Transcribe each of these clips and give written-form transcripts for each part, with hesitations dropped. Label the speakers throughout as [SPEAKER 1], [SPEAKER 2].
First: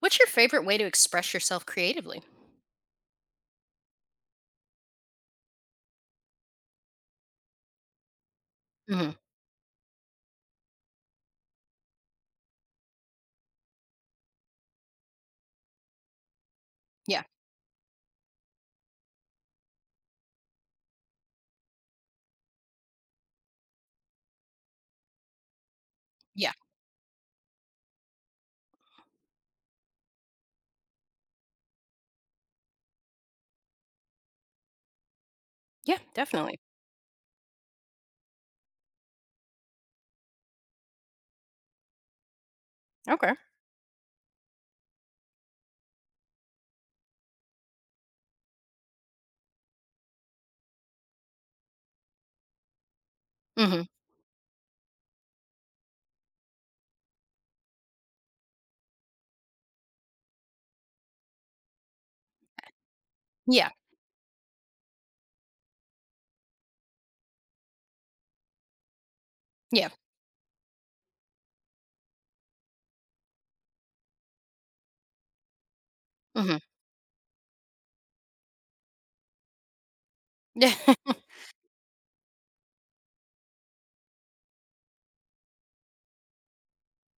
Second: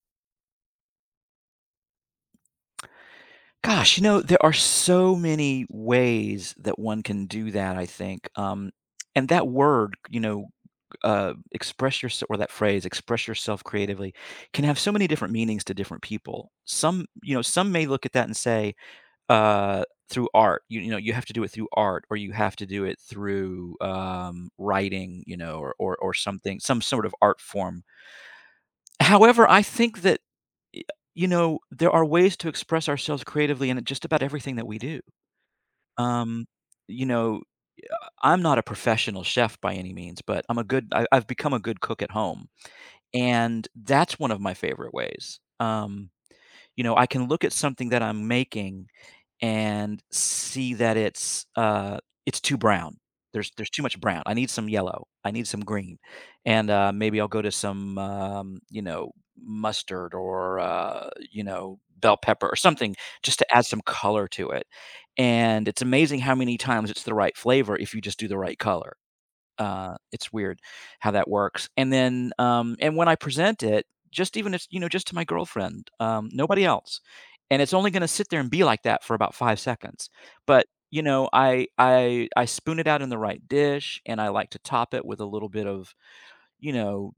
[SPEAKER 1] What's your favorite way to express yourself creatively?
[SPEAKER 2] Gosh, you know, there are so many ways that one can do that, I think.
[SPEAKER 1] Mhm.
[SPEAKER 2] And that word, you know, express yourself, or that phrase, express yourself creatively, can have so many different meanings to different people. Some,
[SPEAKER 1] Yeah.
[SPEAKER 2] you know, some may look at that and say, uh, through art, you know, you have to do it through art, or you have to do it through writing, you know, or
[SPEAKER 1] Yeah.
[SPEAKER 2] something, some sort of art form. However, I think that Y you know, there are ways to express ourselves creatively in just about everything that we do.
[SPEAKER 1] Yeah,
[SPEAKER 2] Um,
[SPEAKER 1] definitely.
[SPEAKER 2] you know, I'm not a professional chef by any means, but I've become a good cook at home,
[SPEAKER 1] Okay.
[SPEAKER 2] and that's one of my favorite ways. You know, I can look at something that I'm making and see that it's too brown. There's too
[SPEAKER 1] Mhm.
[SPEAKER 2] much brown. I need some yellow. I need some green, and, maybe I'll go to some mustard or, you know, bell pepper or something just to add
[SPEAKER 1] Yeah.
[SPEAKER 2] some color to it, and it's amazing how many times it's the right flavor if you just do the right color.
[SPEAKER 1] Yeah.
[SPEAKER 2] It's weird how that works. And then, and when I present it, just even if, you know, just to my girlfriend,
[SPEAKER 1] Mhm.
[SPEAKER 2] nobody else. And it's only going to sit there and be like that for about 5 seconds. But, you
[SPEAKER 1] Yeah.
[SPEAKER 2] know, I spoon it out in the right dish and I like to top it with a little bit of, you know,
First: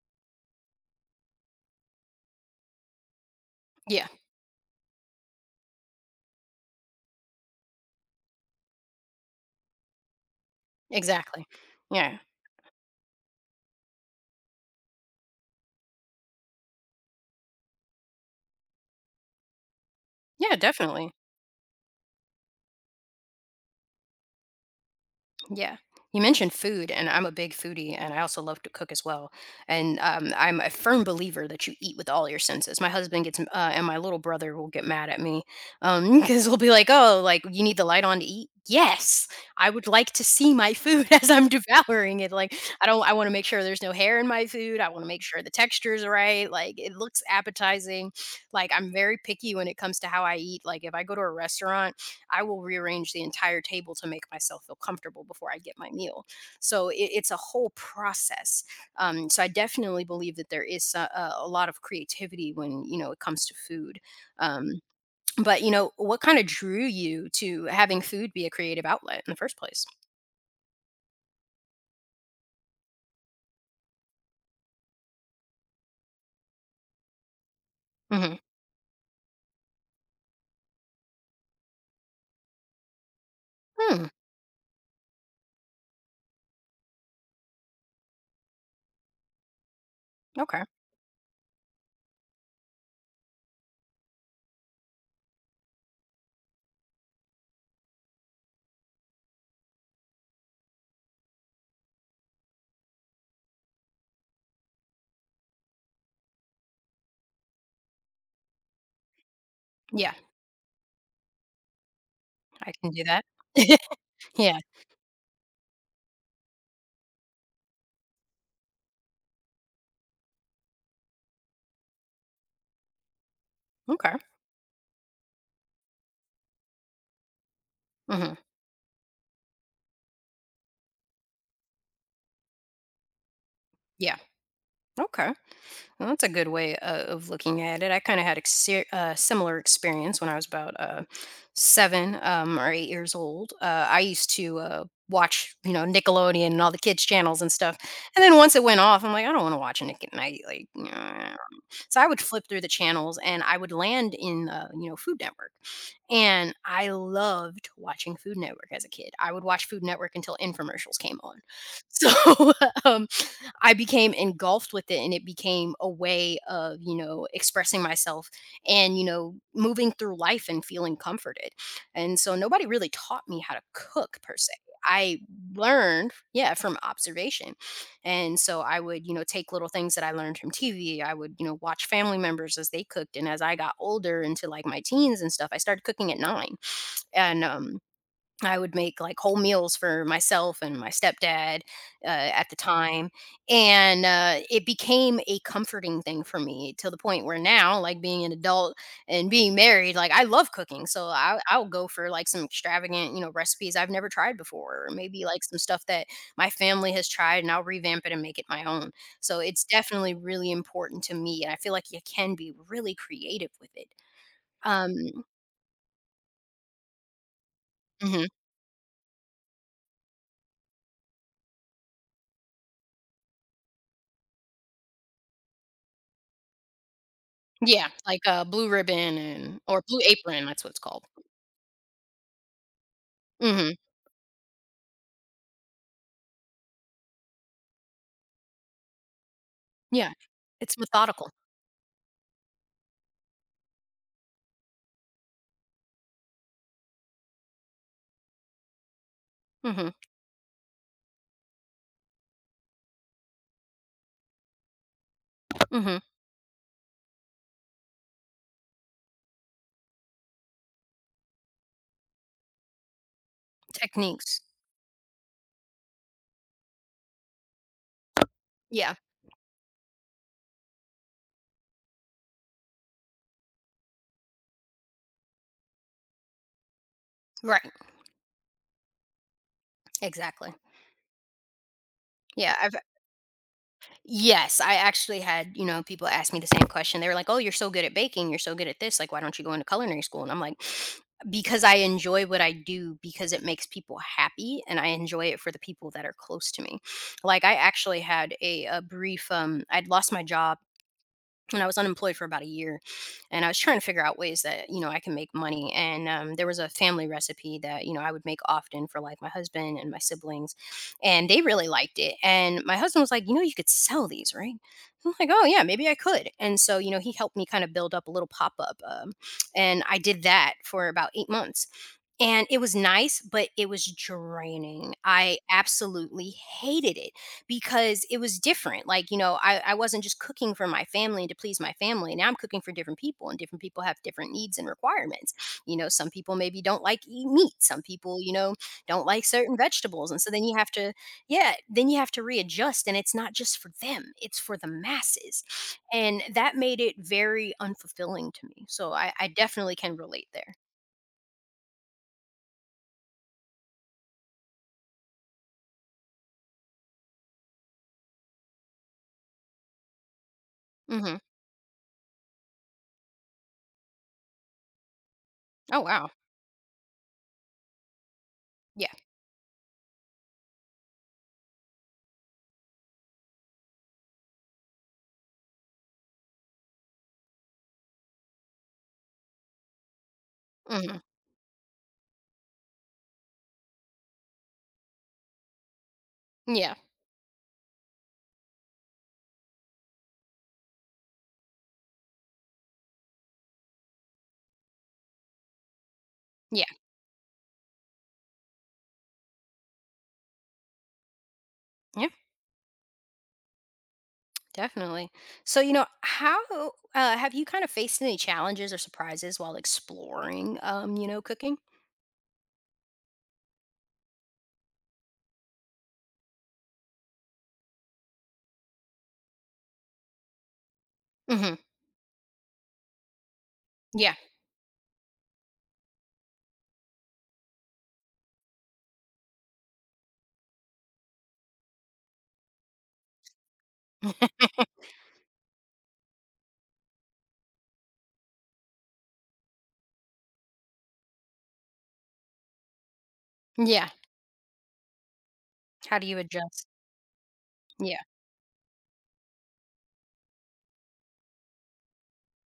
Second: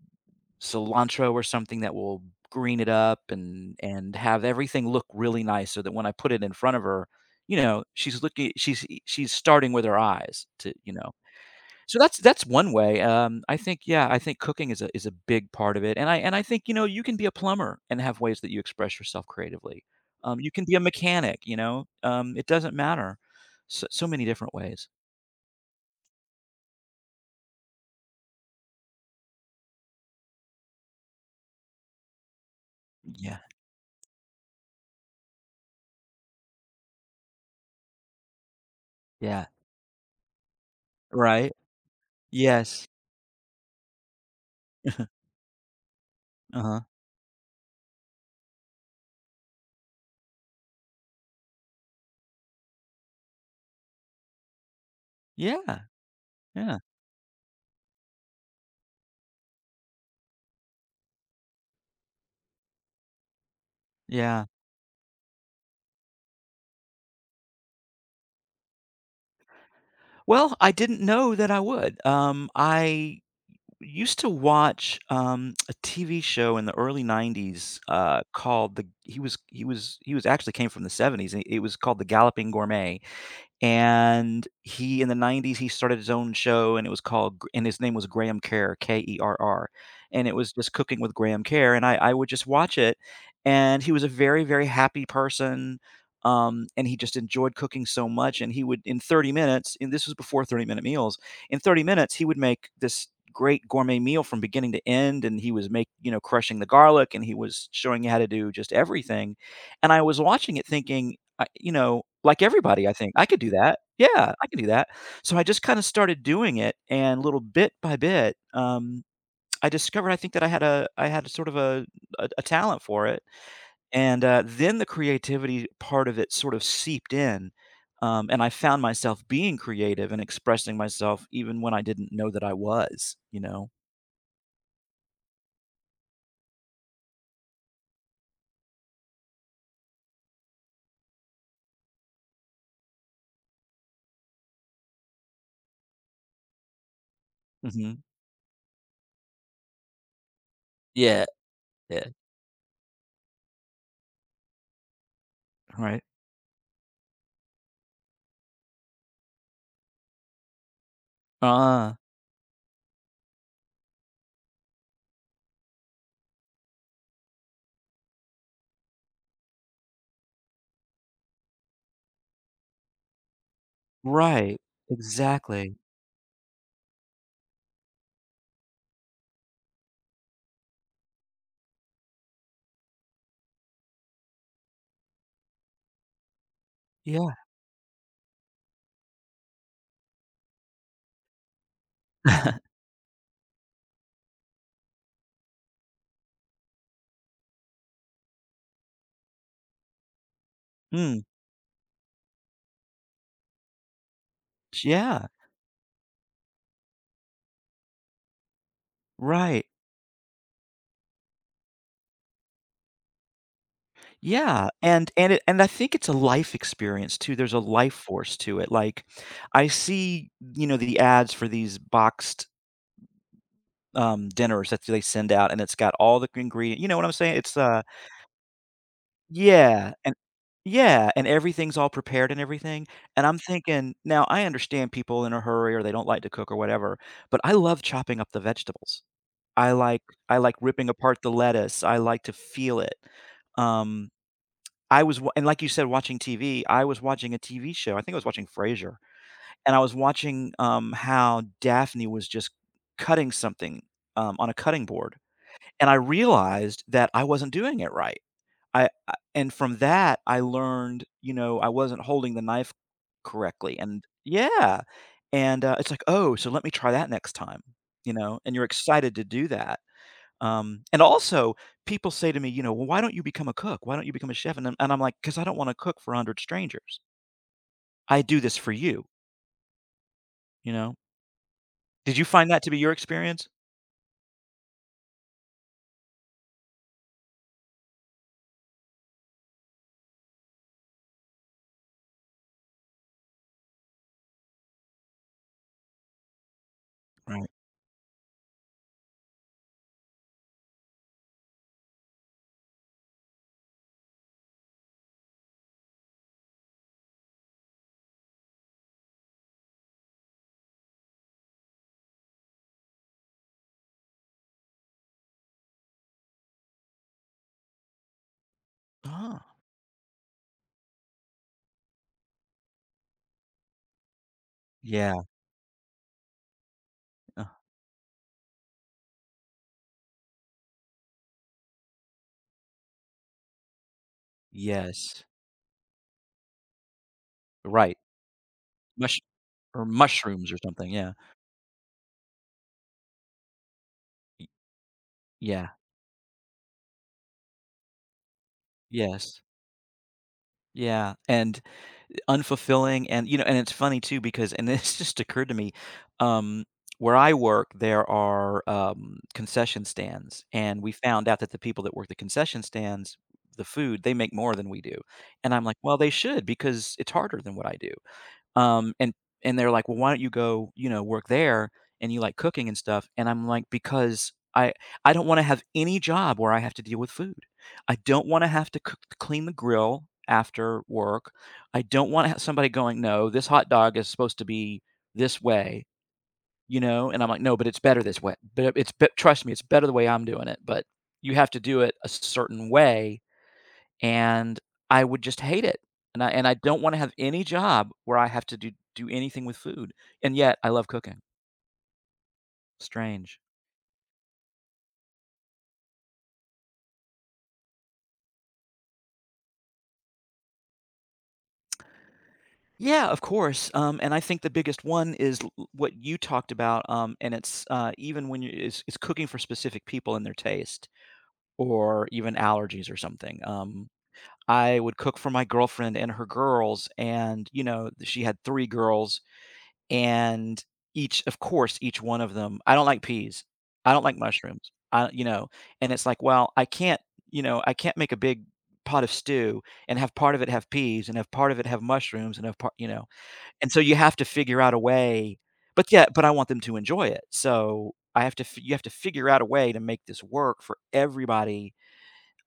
[SPEAKER 2] cilantro or something that will green it up and,
[SPEAKER 1] Yeah.
[SPEAKER 2] and have everything look really nice so that when I put it in front of her, you know, she's starting with her eyes to, you know,
[SPEAKER 1] Exactly.
[SPEAKER 2] so
[SPEAKER 1] Yeah.
[SPEAKER 2] that's one way. I think, yeah, I think cooking is a big part of it, and I think you know you can be a plumber and have ways that you express yourself creatively. You
[SPEAKER 1] Yeah,
[SPEAKER 2] can be a
[SPEAKER 1] definitely.
[SPEAKER 2] mechanic, you know. It doesn't matter. So, so many different ways.
[SPEAKER 1] Yeah. You mentioned food, and I'm a big foodie, and I also love to cook as well. And I'm a firm believer that you eat with all your senses. My husband gets
[SPEAKER 2] Yeah,
[SPEAKER 1] and my little brother will get mad at me because he'll be like, "Oh, like you need the light on to eat." Yes,
[SPEAKER 2] yeah,
[SPEAKER 1] I would like to see my food as I'm
[SPEAKER 2] right.
[SPEAKER 1] devouring it. Like
[SPEAKER 2] Yes.
[SPEAKER 1] I don't, I want to make sure there's no hair in my food. I want to make sure the texture is right. Like
[SPEAKER 2] Uh-huh.
[SPEAKER 1] it looks appetizing. Like I'm very picky when it comes to how I eat. Like if I go to a restaurant, I will rearrange the entire table to make myself feel comfortable before I get
[SPEAKER 2] Yeah,
[SPEAKER 1] my meal.
[SPEAKER 2] yeah,
[SPEAKER 1] So it's a whole process. So I definitely believe that there is a lot of creativity when it comes to food.
[SPEAKER 2] yeah.
[SPEAKER 1] Um, but what kind of drew you to having food be a creative outlet in the first place?
[SPEAKER 2] Well, I didn't know that I would. I used to watch, a TV show in the early '90s,
[SPEAKER 1] Hmm
[SPEAKER 2] called the he was he was he was actually came from the '70s, and it was called The Galloping Gourmet.
[SPEAKER 1] Hmm.
[SPEAKER 2] And he in the '90s, he started his own show, and it was called Gr and his name was Graham Kerr, Kerr, and it was
[SPEAKER 1] Okay.
[SPEAKER 2] just Cooking with Graham Kerr, and I would just watch it, and he was a very, very happy person, and he just enjoyed cooking so much, and he would in 30 minutes and this was before 30-minute meals, in 30 minutes, he would make this great gourmet meal from beginning to end, and he was make you know, crushing the garlic, and he was showing you how to do just everything, and I
[SPEAKER 1] Yeah,
[SPEAKER 2] was watching it thinking I you know, like
[SPEAKER 1] I
[SPEAKER 2] everybody,
[SPEAKER 1] can
[SPEAKER 2] I
[SPEAKER 1] do
[SPEAKER 2] think,
[SPEAKER 1] that.
[SPEAKER 2] "I could do that. Yeah, I
[SPEAKER 1] yeah.
[SPEAKER 2] can do that." So I just kinda started doing it, and little bit by bit, I discovered I think that I had a sort of a talent for it,
[SPEAKER 1] Okay.
[SPEAKER 2] and, then the creativity part of it sort of seeped in,
[SPEAKER 1] hmm
[SPEAKER 2] and I found myself being creative and expressing myself even when I didn't know that I was, you know?
[SPEAKER 1] Yeah. Okay. Well, that's a good way of looking at it. I kind of had a similar experience when I was about seven or 8 years old. I used to watch Nickelodeon and all the kids' channels and stuff.
[SPEAKER 2] Mhm.
[SPEAKER 1] And then once it went off, I'm like, I don't want to watch Nick at Night. Like,
[SPEAKER 2] Yeah,
[SPEAKER 1] nah. So
[SPEAKER 2] yeah.
[SPEAKER 1] I would flip through the channels and I would land in, Food Network.
[SPEAKER 2] Right.
[SPEAKER 1] And I loved watching Food Network as a kid. I would watch Food Network until infomercials came on.
[SPEAKER 2] Ah.
[SPEAKER 1] So, um, I became engulfed with it, and it became a way of expressing myself and moving through life and feeling comforted. And so nobody really taught me how to cook per se.
[SPEAKER 2] Right.
[SPEAKER 1] I
[SPEAKER 2] Exactly.
[SPEAKER 1] learned, yeah, from observation. And so I would take little things that I learned from TV. I would watch family members as they cooked. And as I got older into like my teens and stuff, I started cooking at nine.
[SPEAKER 2] Yeah.
[SPEAKER 1] And I would make like whole meals for myself and my stepdad at the time. And it became a comforting thing for me to the point where now, like being an adult and being married, like I love cooking. So
[SPEAKER 2] Mm.
[SPEAKER 1] I'll go for like some extravagant recipes I've never tried before, or maybe
[SPEAKER 2] Yeah,
[SPEAKER 1] like some stuff that my family has tried and I'll revamp it and make it my own. So it's
[SPEAKER 2] right.
[SPEAKER 1] definitely really important to me. And I feel like you can be really creative with it.
[SPEAKER 2] Yeah,
[SPEAKER 1] Um,
[SPEAKER 2] and it and I think it's a life experience too. There's a life
[SPEAKER 1] mhm.
[SPEAKER 2] force to it. Like I see, you know, the ads for these boxed dinners that they send out and it's got all the ingredient. You know what I'm saying? It's
[SPEAKER 1] Yeah, like a Blue Ribbon and or
[SPEAKER 2] yeah,
[SPEAKER 1] Blue
[SPEAKER 2] and
[SPEAKER 1] Apron, that's what it's called.
[SPEAKER 2] yeah, and everything's all prepared and everything. And I'm
[SPEAKER 1] Mhm,
[SPEAKER 2] thinking, now I understand people in a hurry or they don't like to cook or whatever, but I love chopping up the vegetables. I like
[SPEAKER 1] yeah,
[SPEAKER 2] I like
[SPEAKER 1] it's
[SPEAKER 2] ripping apart
[SPEAKER 1] methodical.
[SPEAKER 2] the lettuce. I like to feel it. Um I was wa and Like you said, watching TV, I was watching a TV show, I think I was watching Frasier, and I
[SPEAKER 1] Mhm,
[SPEAKER 2] was watching, how Daphne was just cutting something, on a cutting board, and I
[SPEAKER 1] mhm,
[SPEAKER 2] realized that I wasn't doing it right. I and From that, I learned, you know, I wasn't holding the knife correctly, and
[SPEAKER 1] techniques.
[SPEAKER 2] yeah, and, it's like, "Oh, so let me try that next time," you know, and you're
[SPEAKER 1] Yeah,
[SPEAKER 2] excited to do that. And also, people say to me, you know, "Well, why don't you become a cook? Why don't you become a chef?" And I'm like, "'Cause I don't wanna cook for 100 strangers.
[SPEAKER 1] right,
[SPEAKER 2] I do this for you,"
[SPEAKER 1] exactly.
[SPEAKER 2] you know? Did you find
[SPEAKER 1] Yeah,
[SPEAKER 2] that to
[SPEAKER 1] I've
[SPEAKER 2] be your experience?
[SPEAKER 1] Yes, I actually had people ask me the same question. They were like, "Oh, you're so good at baking, you're so good at this, like, why don't you go into culinary school?" And I'm like, "Because I enjoy what I do, because it makes people happy, and I enjoy it for the people that are close to me." Like,
[SPEAKER 2] Right.
[SPEAKER 1] I actually had a brief, I'd lost my job and I was unemployed for about a year, and I was trying to figure out ways that I can make money. And there was a family recipe that I would make often for like my husband and my siblings, and they really liked it. And my husband was like you could sell these, right? I'm like, oh yeah, maybe I could. And so he helped me kind of build up a little pop up,
[SPEAKER 2] Ah,
[SPEAKER 1] and I did that for about 8 months. And it was nice, but it was draining.
[SPEAKER 2] yeah,
[SPEAKER 1] I absolutely hated it
[SPEAKER 2] uh,
[SPEAKER 1] because it was different. Like, I wasn't just cooking for my family and to please my family. Now I'm cooking for different people, and different people have different needs and
[SPEAKER 2] yes.
[SPEAKER 1] requirements. Some people maybe don't like eat meat, some
[SPEAKER 2] Right.
[SPEAKER 1] people don't
[SPEAKER 2] Mush
[SPEAKER 1] like certain vegetables. And so then
[SPEAKER 2] mushrooms
[SPEAKER 1] you
[SPEAKER 2] or
[SPEAKER 1] have
[SPEAKER 2] something,
[SPEAKER 1] to,
[SPEAKER 2] yeah.
[SPEAKER 1] yeah, then you have to readjust. And it's not just for them, it's
[SPEAKER 2] Y
[SPEAKER 1] for the masses.
[SPEAKER 2] Yeah,
[SPEAKER 1] And that made it very unfulfilling to me. So I
[SPEAKER 2] yes.
[SPEAKER 1] definitely can relate there.
[SPEAKER 2] Yeah, unfulfilling you know and it's funny too because and this just occurred to me, um, where I work, there are, concession stands, and we
[SPEAKER 1] Hmm
[SPEAKER 2] found out that the people that work the concession stands, the food, they make more than we do, and I'm like,
[SPEAKER 1] Oh,
[SPEAKER 2] "Well,
[SPEAKER 1] wow.
[SPEAKER 2] they should because it's harder than what I do." Um, and and they're like, "Well, why don't you go, you know, work there and you like cooking and stuff?" And I'm like, "Because I don't wanna have any job where I have to deal with food. I don't wanna have to cook clean the grill after
[SPEAKER 1] Mhm.
[SPEAKER 2] work. I don't wanna have somebody going, 'No, this hot dog is supposed to be this way,'
[SPEAKER 1] Yeah.
[SPEAKER 2] you know?" And I'm like, "No, but it's better this way. But it's bet trust me, it's better the way I'm doing it, but you have to do it a certain way and I would just hate it, and I
[SPEAKER 1] Yeah.
[SPEAKER 2] don't wanna have any job where I have to do anything with food, and yet I love cooking.
[SPEAKER 1] Yeah.
[SPEAKER 2] Strange.
[SPEAKER 1] Definitely. So how have you kind of faced any challenges or surprises while exploring cooking?
[SPEAKER 2] Yeah, of course, and I think the biggest one is l what you talked about, and it's, even when you it's cooking for specific people and their taste
[SPEAKER 1] Hmm
[SPEAKER 2] or even allergies or something,
[SPEAKER 1] Yeah.
[SPEAKER 2] I would cook for my girlfriend and her girls, and, you know, she had 3 girls. And each one of them, I don't like peas. I don't like mushrooms. I You know, and it's like, well, I can't, you know, I can't make a big pot of stew and have part of it have peas and have part of it have mushrooms and have part you know. And so
[SPEAKER 1] yeah.
[SPEAKER 2] you have to figure out a way but
[SPEAKER 1] How
[SPEAKER 2] yeah,
[SPEAKER 1] do you
[SPEAKER 2] but I want them
[SPEAKER 1] adjust?
[SPEAKER 2] to enjoy it. So
[SPEAKER 1] Yeah.
[SPEAKER 2] I have to f you have to figure out a way to make this work for everybody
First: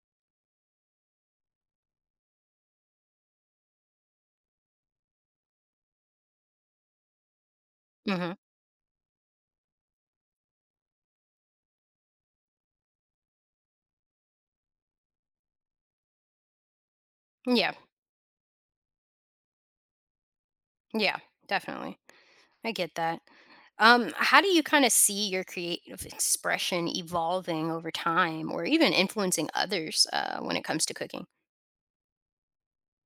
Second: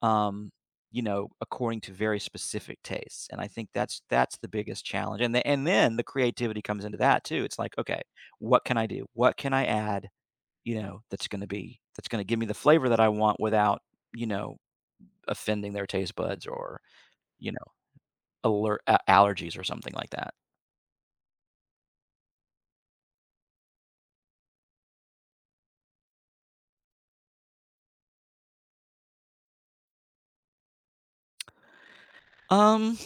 [SPEAKER 2] um, you know, according to very specific tastes. And I think that's the biggest challenge. And and then the creativity comes into that too. It's like, okay,
[SPEAKER 1] hmm
[SPEAKER 2] what can I do? What can I add? You know, that's going to give me the flavor that I want without you know offending their taste buds or you know
[SPEAKER 1] Yeah.
[SPEAKER 2] alert allergies or something like that.
[SPEAKER 1] Yeah. Definitely. I get that. How do you kind of see your creative expression evolving over time or even influencing others when it comes to cooking?
[SPEAKER 2] Um,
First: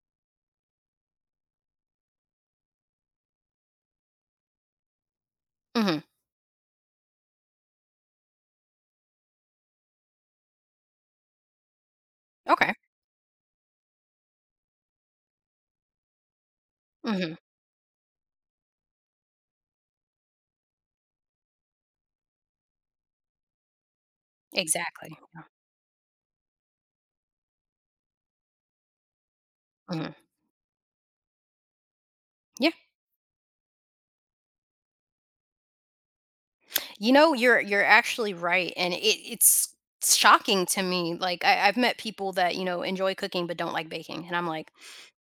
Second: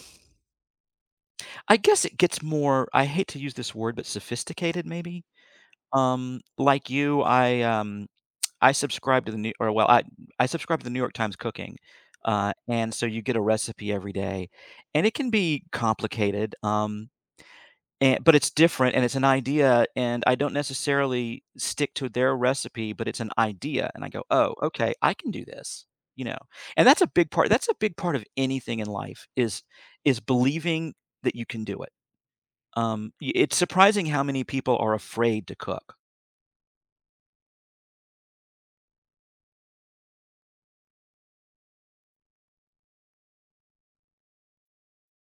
[SPEAKER 2] I guess it gets more. I hate to use this word, but sophisticated maybe.
[SPEAKER 1] Hmm
[SPEAKER 2] Like you, I subscribe to the New or, well, I subscribe to the New York Times Cooking,
[SPEAKER 1] Okay.
[SPEAKER 2] and so you get a recipe every day, and it can be complicated,
[SPEAKER 1] hmm
[SPEAKER 2] and but it's different, and it's an idea, and I don't necessarily stick to their recipe, but it's an idea, and I go, "Oh, okay, I
[SPEAKER 1] Exactly.
[SPEAKER 2] can do this," you know? And that's a big part of anything in life is
[SPEAKER 1] hmm
[SPEAKER 2] believing that you can do it.
[SPEAKER 1] Yeah.
[SPEAKER 2] Y It's surprising how many people are afraid to cook.
[SPEAKER 1] You know, you're actually right, and it's shocking to me. Like I've met people that enjoy cooking but don't like baking, and I'm like,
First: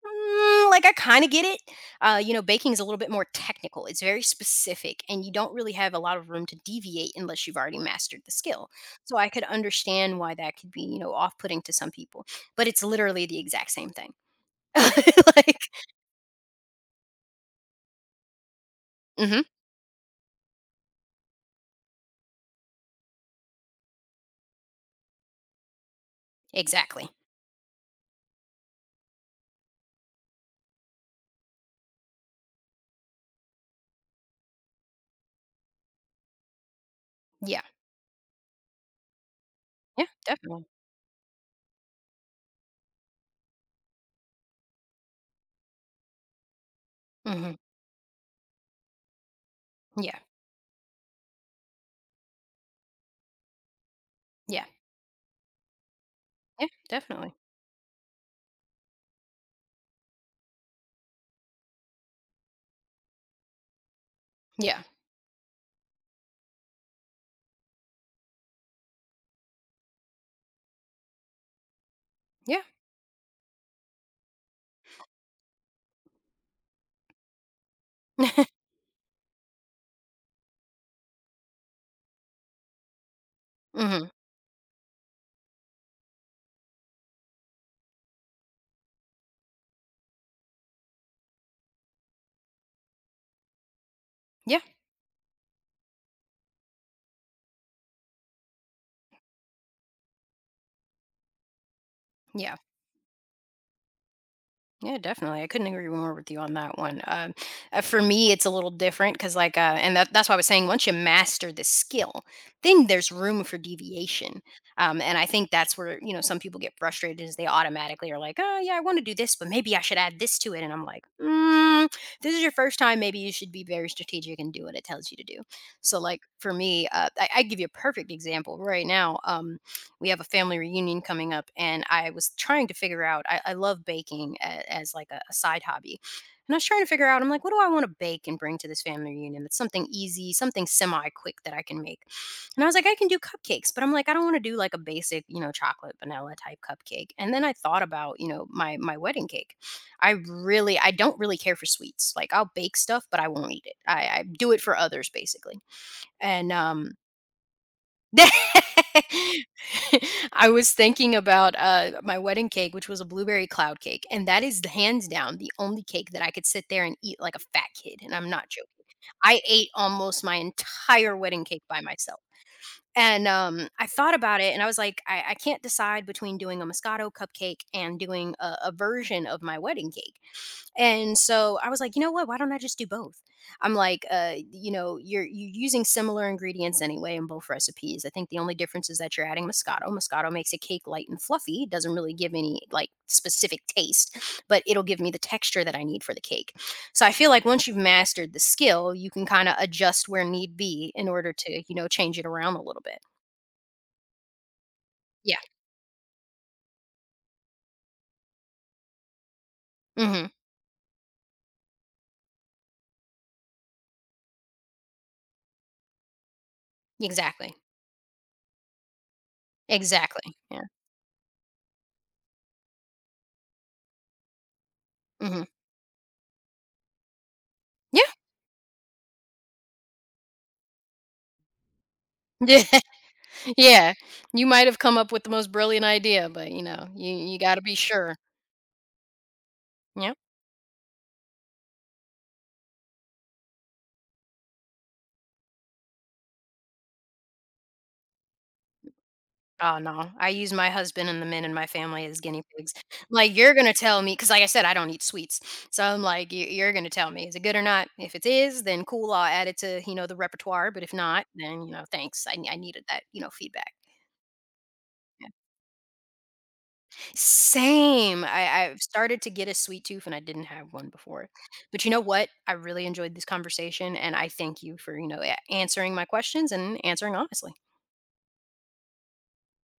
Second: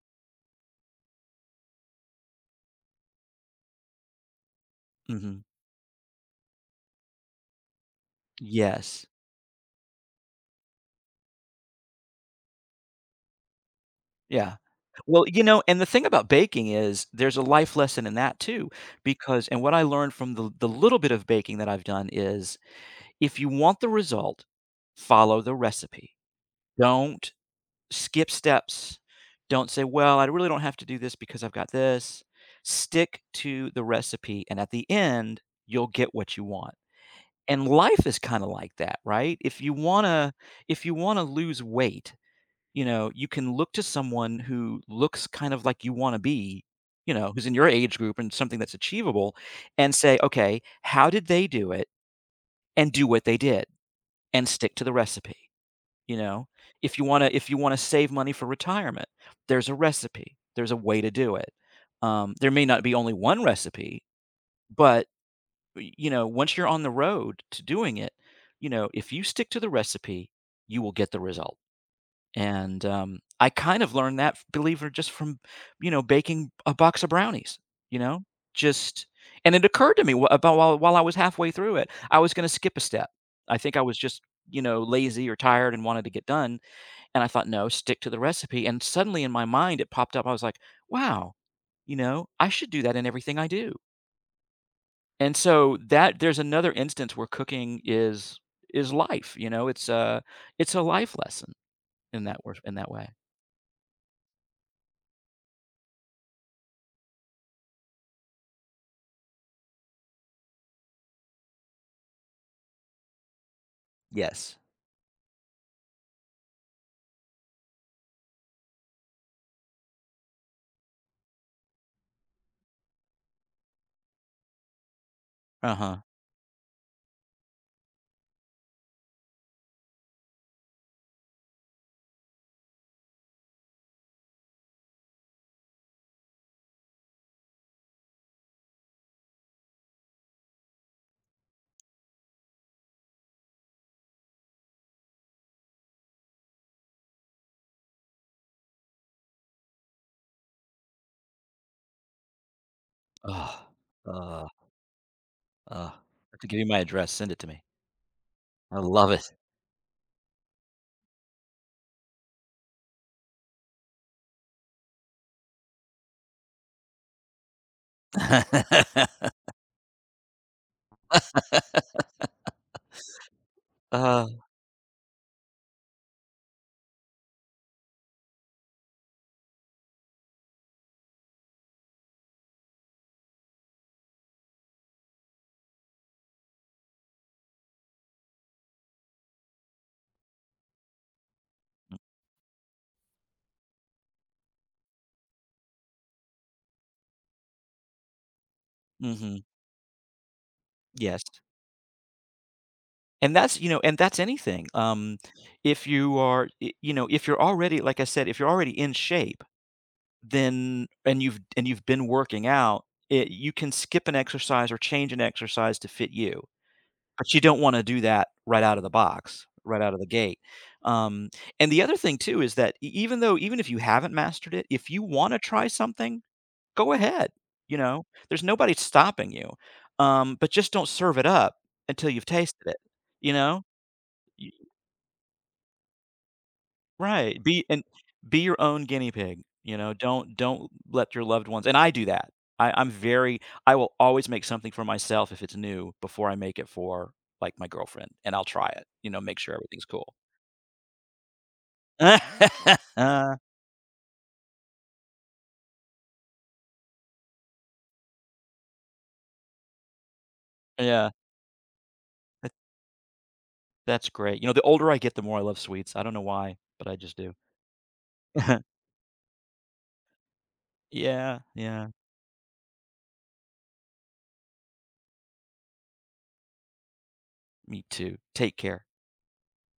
[SPEAKER 1] "Mm, like I kind of get it. Baking is a little bit more technical. It's very specific, and you
[SPEAKER 2] Mhm.
[SPEAKER 1] don't really have a lot of room to deviate unless you've already mastered the skill.
[SPEAKER 2] Yes.
[SPEAKER 1] So I could understand why that could be off putting to some people, but it's literally the exact same thing.
[SPEAKER 2] Yeah. Well, you
[SPEAKER 1] like,
[SPEAKER 2] know, and the thing about baking is there's a life lesson in that too,
[SPEAKER 1] hmm
[SPEAKER 2] because and what I learned from the little bit of baking that I've done is if you want the result, follow the recipe.
[SPEAKER 1] exactly.
[SPEAKER 2] Don't skip steps. Don't say, "Well, I really don't have to do this because I've got this." Stick to the recipe, and at the end, you'll get what you want.
[SPEAKER 1] Yeah,
[SPEAKER 2] And life is kinda like that, right? If you
[SPEAKER 1] yeah,
[SPEAKER 2] wanna
[SPEAKER 1] definitely.
[SPEAKER 2] if you wanna lose weight you know, you can look to someone who looks kind of like you wanna be, you know, who's
[SPEAKER 1] Hmm
[SPEAKER 2] in your age group and something that's achievable, and
[SPEAKER 1] Yeah,
[SPEAKER 2] say, "Okay, how did they do it?" And do what they did, and
[SPEAKER 1] yeah,
[SPEAKER 2] stick to the recipe, you know?
[SPEAKER 1] yeah,
[SPEAKER 2] If you wanna
[SPEAKER 1] definitely.
[SPEAKER 2] if you wanna save money for retirement, there's a recipe, there's a way to do it. There may not be only one recipe,
[SPEAKER 1] Yeah,
[SPEAKER 2] but, y you know, once you're on the road to doing it, you know, if you stick to the recipe, you will get the result.
[SPEAKER 1] yeah.
[SPEAKER 2] And, I kind of learned that, believe it or just from, you know, baking a box of brownies, you know? Just and it occurred to me wh about while I was halfway through it, I was gonna skip a step. I think I was
[SPEAKER 1] hmm
[SPEAKER 2] just, you know, lazy or tired and wanted to get done, and I thought, "No, stick to the recipe," and suddenly in my mind, it popped up. I was like, "Wow, you know, I should do that in everything I do."
[SPEAKER 1] Yeah,
[SPEAKER 2] And so that there's another instance where cooking is life, you know? It's a life lesson in that
[SPEAKER 1] yeah,
[SPEAKER 2] wor in that way.
[SPEAKER 1] yeah, definitely. I couldn't agree more with you on that one. For me, it's a little different because, like, and that's why I was saying once you master the skill, then there's room for deviation.
[SPEAKER 2] Yes.
[SPEAKER 1] And I think that's where some people get frustrated is they automatically are like, oh yeah, I want to do this, but maybe I should add this to it. And I'm like, mm, this is your first time. Maybe you should be very strategic and do what it tells you to do. So,
[SPEAKER 2] Uh-huh.
[SPEAKER 1] like for me, I give you a perfect example right now. We have a family reunion coming up, and I was trying to figure out. I love baking as like a side hobby. And I was trying to figure out, I'm like, what do I want to bake and bring to this family reunion? That's something easy, something semi quick that I can make. And I was like, I can do cupcakes, but I'm like, I don't want to do like a basic, you know, chocolate vanilla type cupcake. And then I thought about, you know, my wedding cake. I really, I don't really care for sweets. Like, I'll bake stuff but I won't
[SPEAKER 2] Uh,
[SPEAKER 1] eat it. I
[SPEAKER 2] uh,
[SPEAKER 1] do it for others basically.
[SPEAKER 2] ah. Have to
[SPEAKER 1] and
[SPEAKER 2] give you my
[SPEAKER 1] um
[SPEAKER 2] address, send it to me. I love it.
[SPEAKER 1] I was thinking about, my wedding cake, which was a blueberry cloud cake, and that is the hands down the only cake that I could sit there and eat like a fat kid, and I'm not joking. I ate almost my entire wedding cake by myself, and, I thought
[SPEAKER 2] Uh
[SPEAKER 1] about it and I was like, "I can't decide between doing a Moscato cupcake and doing a version of my wedding cake." And so I was like, you know what? Why don't I just do both? I'm like, you know, you're using similar ingredients anyway in both recipes. I think the only difference is that you're adding Moscato. Moscato makes a cake light and fluffy. It doesn't really give any like specific taste, but it'll give me the texture that I need for the cake. So I feel like once you've mastered the skill, you can
[SPEAKER 2] Mhm.
[SPEAKER 1] kind of adjust where need be in
[SPEAKER 2] Yes.
[SPEAKER 1] order to change it around a little bit.
[SPEAKER 2] And that's you know, and that's anything.
[SPEAKER 1] Yeah.
[SPEAKER 2] If you are y you know, if you're already like I said, if you're already in shape,
[SPEAKER 1] hmm
[SPEAKER 2] then and you've been working out, it you can skip an exercise or change an exercise to fit you. But you
[SPEAKER 1] Exactly.
[SPEAKER 2] don't wanna do that right out of the box, right out of the
[SPEAKER 1] Exactly.
[SPEAKER 2] gate.
[SPEAKER 1] Yeah.
[SPEAKER 2] Um, and the other thing too is that e even though even if you haven't mastered it, if you wanna
[SPEAKER 1] hmm
[SPEAKER 2] try something, go ahead, you know? There's nobody stopping you, but just don't serve it up until you've
[SPEAKER 1] Yeah.
[SPEAKER 2] tasted it, you know?
[SPEAKER 1] Yeah, you might have come up with the most brilliant idea, but you
[SPEAKER 2] Right,
[SPEAKER 1] gotta be sure.
[SPEAKER 2] be your own guinea pig, you know,
[SPEAKER 1] Yep.
[SPEAKER 2] don't let your loved ones and I do that. I I'm very I will always make something for myself if it's new before I make it for, like, my girlfriend, and I'll try it, you know, make sure
[SPEAKER 1] Oh,
[SPEAKER 2] everything's
[SPEAKER 1] no,
[SPEAKER 2] cool.
[SPEAKER 1] I use my husband and the men in my family as guinea pigs. Like,
[SPEAKER 2] uh,
[SPEAKER 1] "You're gonna tell me? Because like I said, I don't eat sweets, so I'm like, "You're gonna tell me, is it good or not? If it is, then cool, I'll add it to the repertoire, but if
[SPEAKER 2] Yeah,
[SPEAKER 1] not, then thanks. I
[SPEAKER 2] that
[SPEAKER 1] I needed that feedback." Yeah.
[SPEAKER 2] that's great. You know, the older I get, the more I love sweets. I don't know why, but I just do.
[SPEAKER 1] Same. I've started to get a sweet tooth and I didn't have one before.
[SPEAKER 2] Yeah,
[SPEAKER 1] But you
[SPEAKER 2] yeah,
[SPEAKER 1] know what? I really enjoyed this conversation, and I thank you for answering my questions and answering honestly.
[SPEAKER 2] me too. Take care.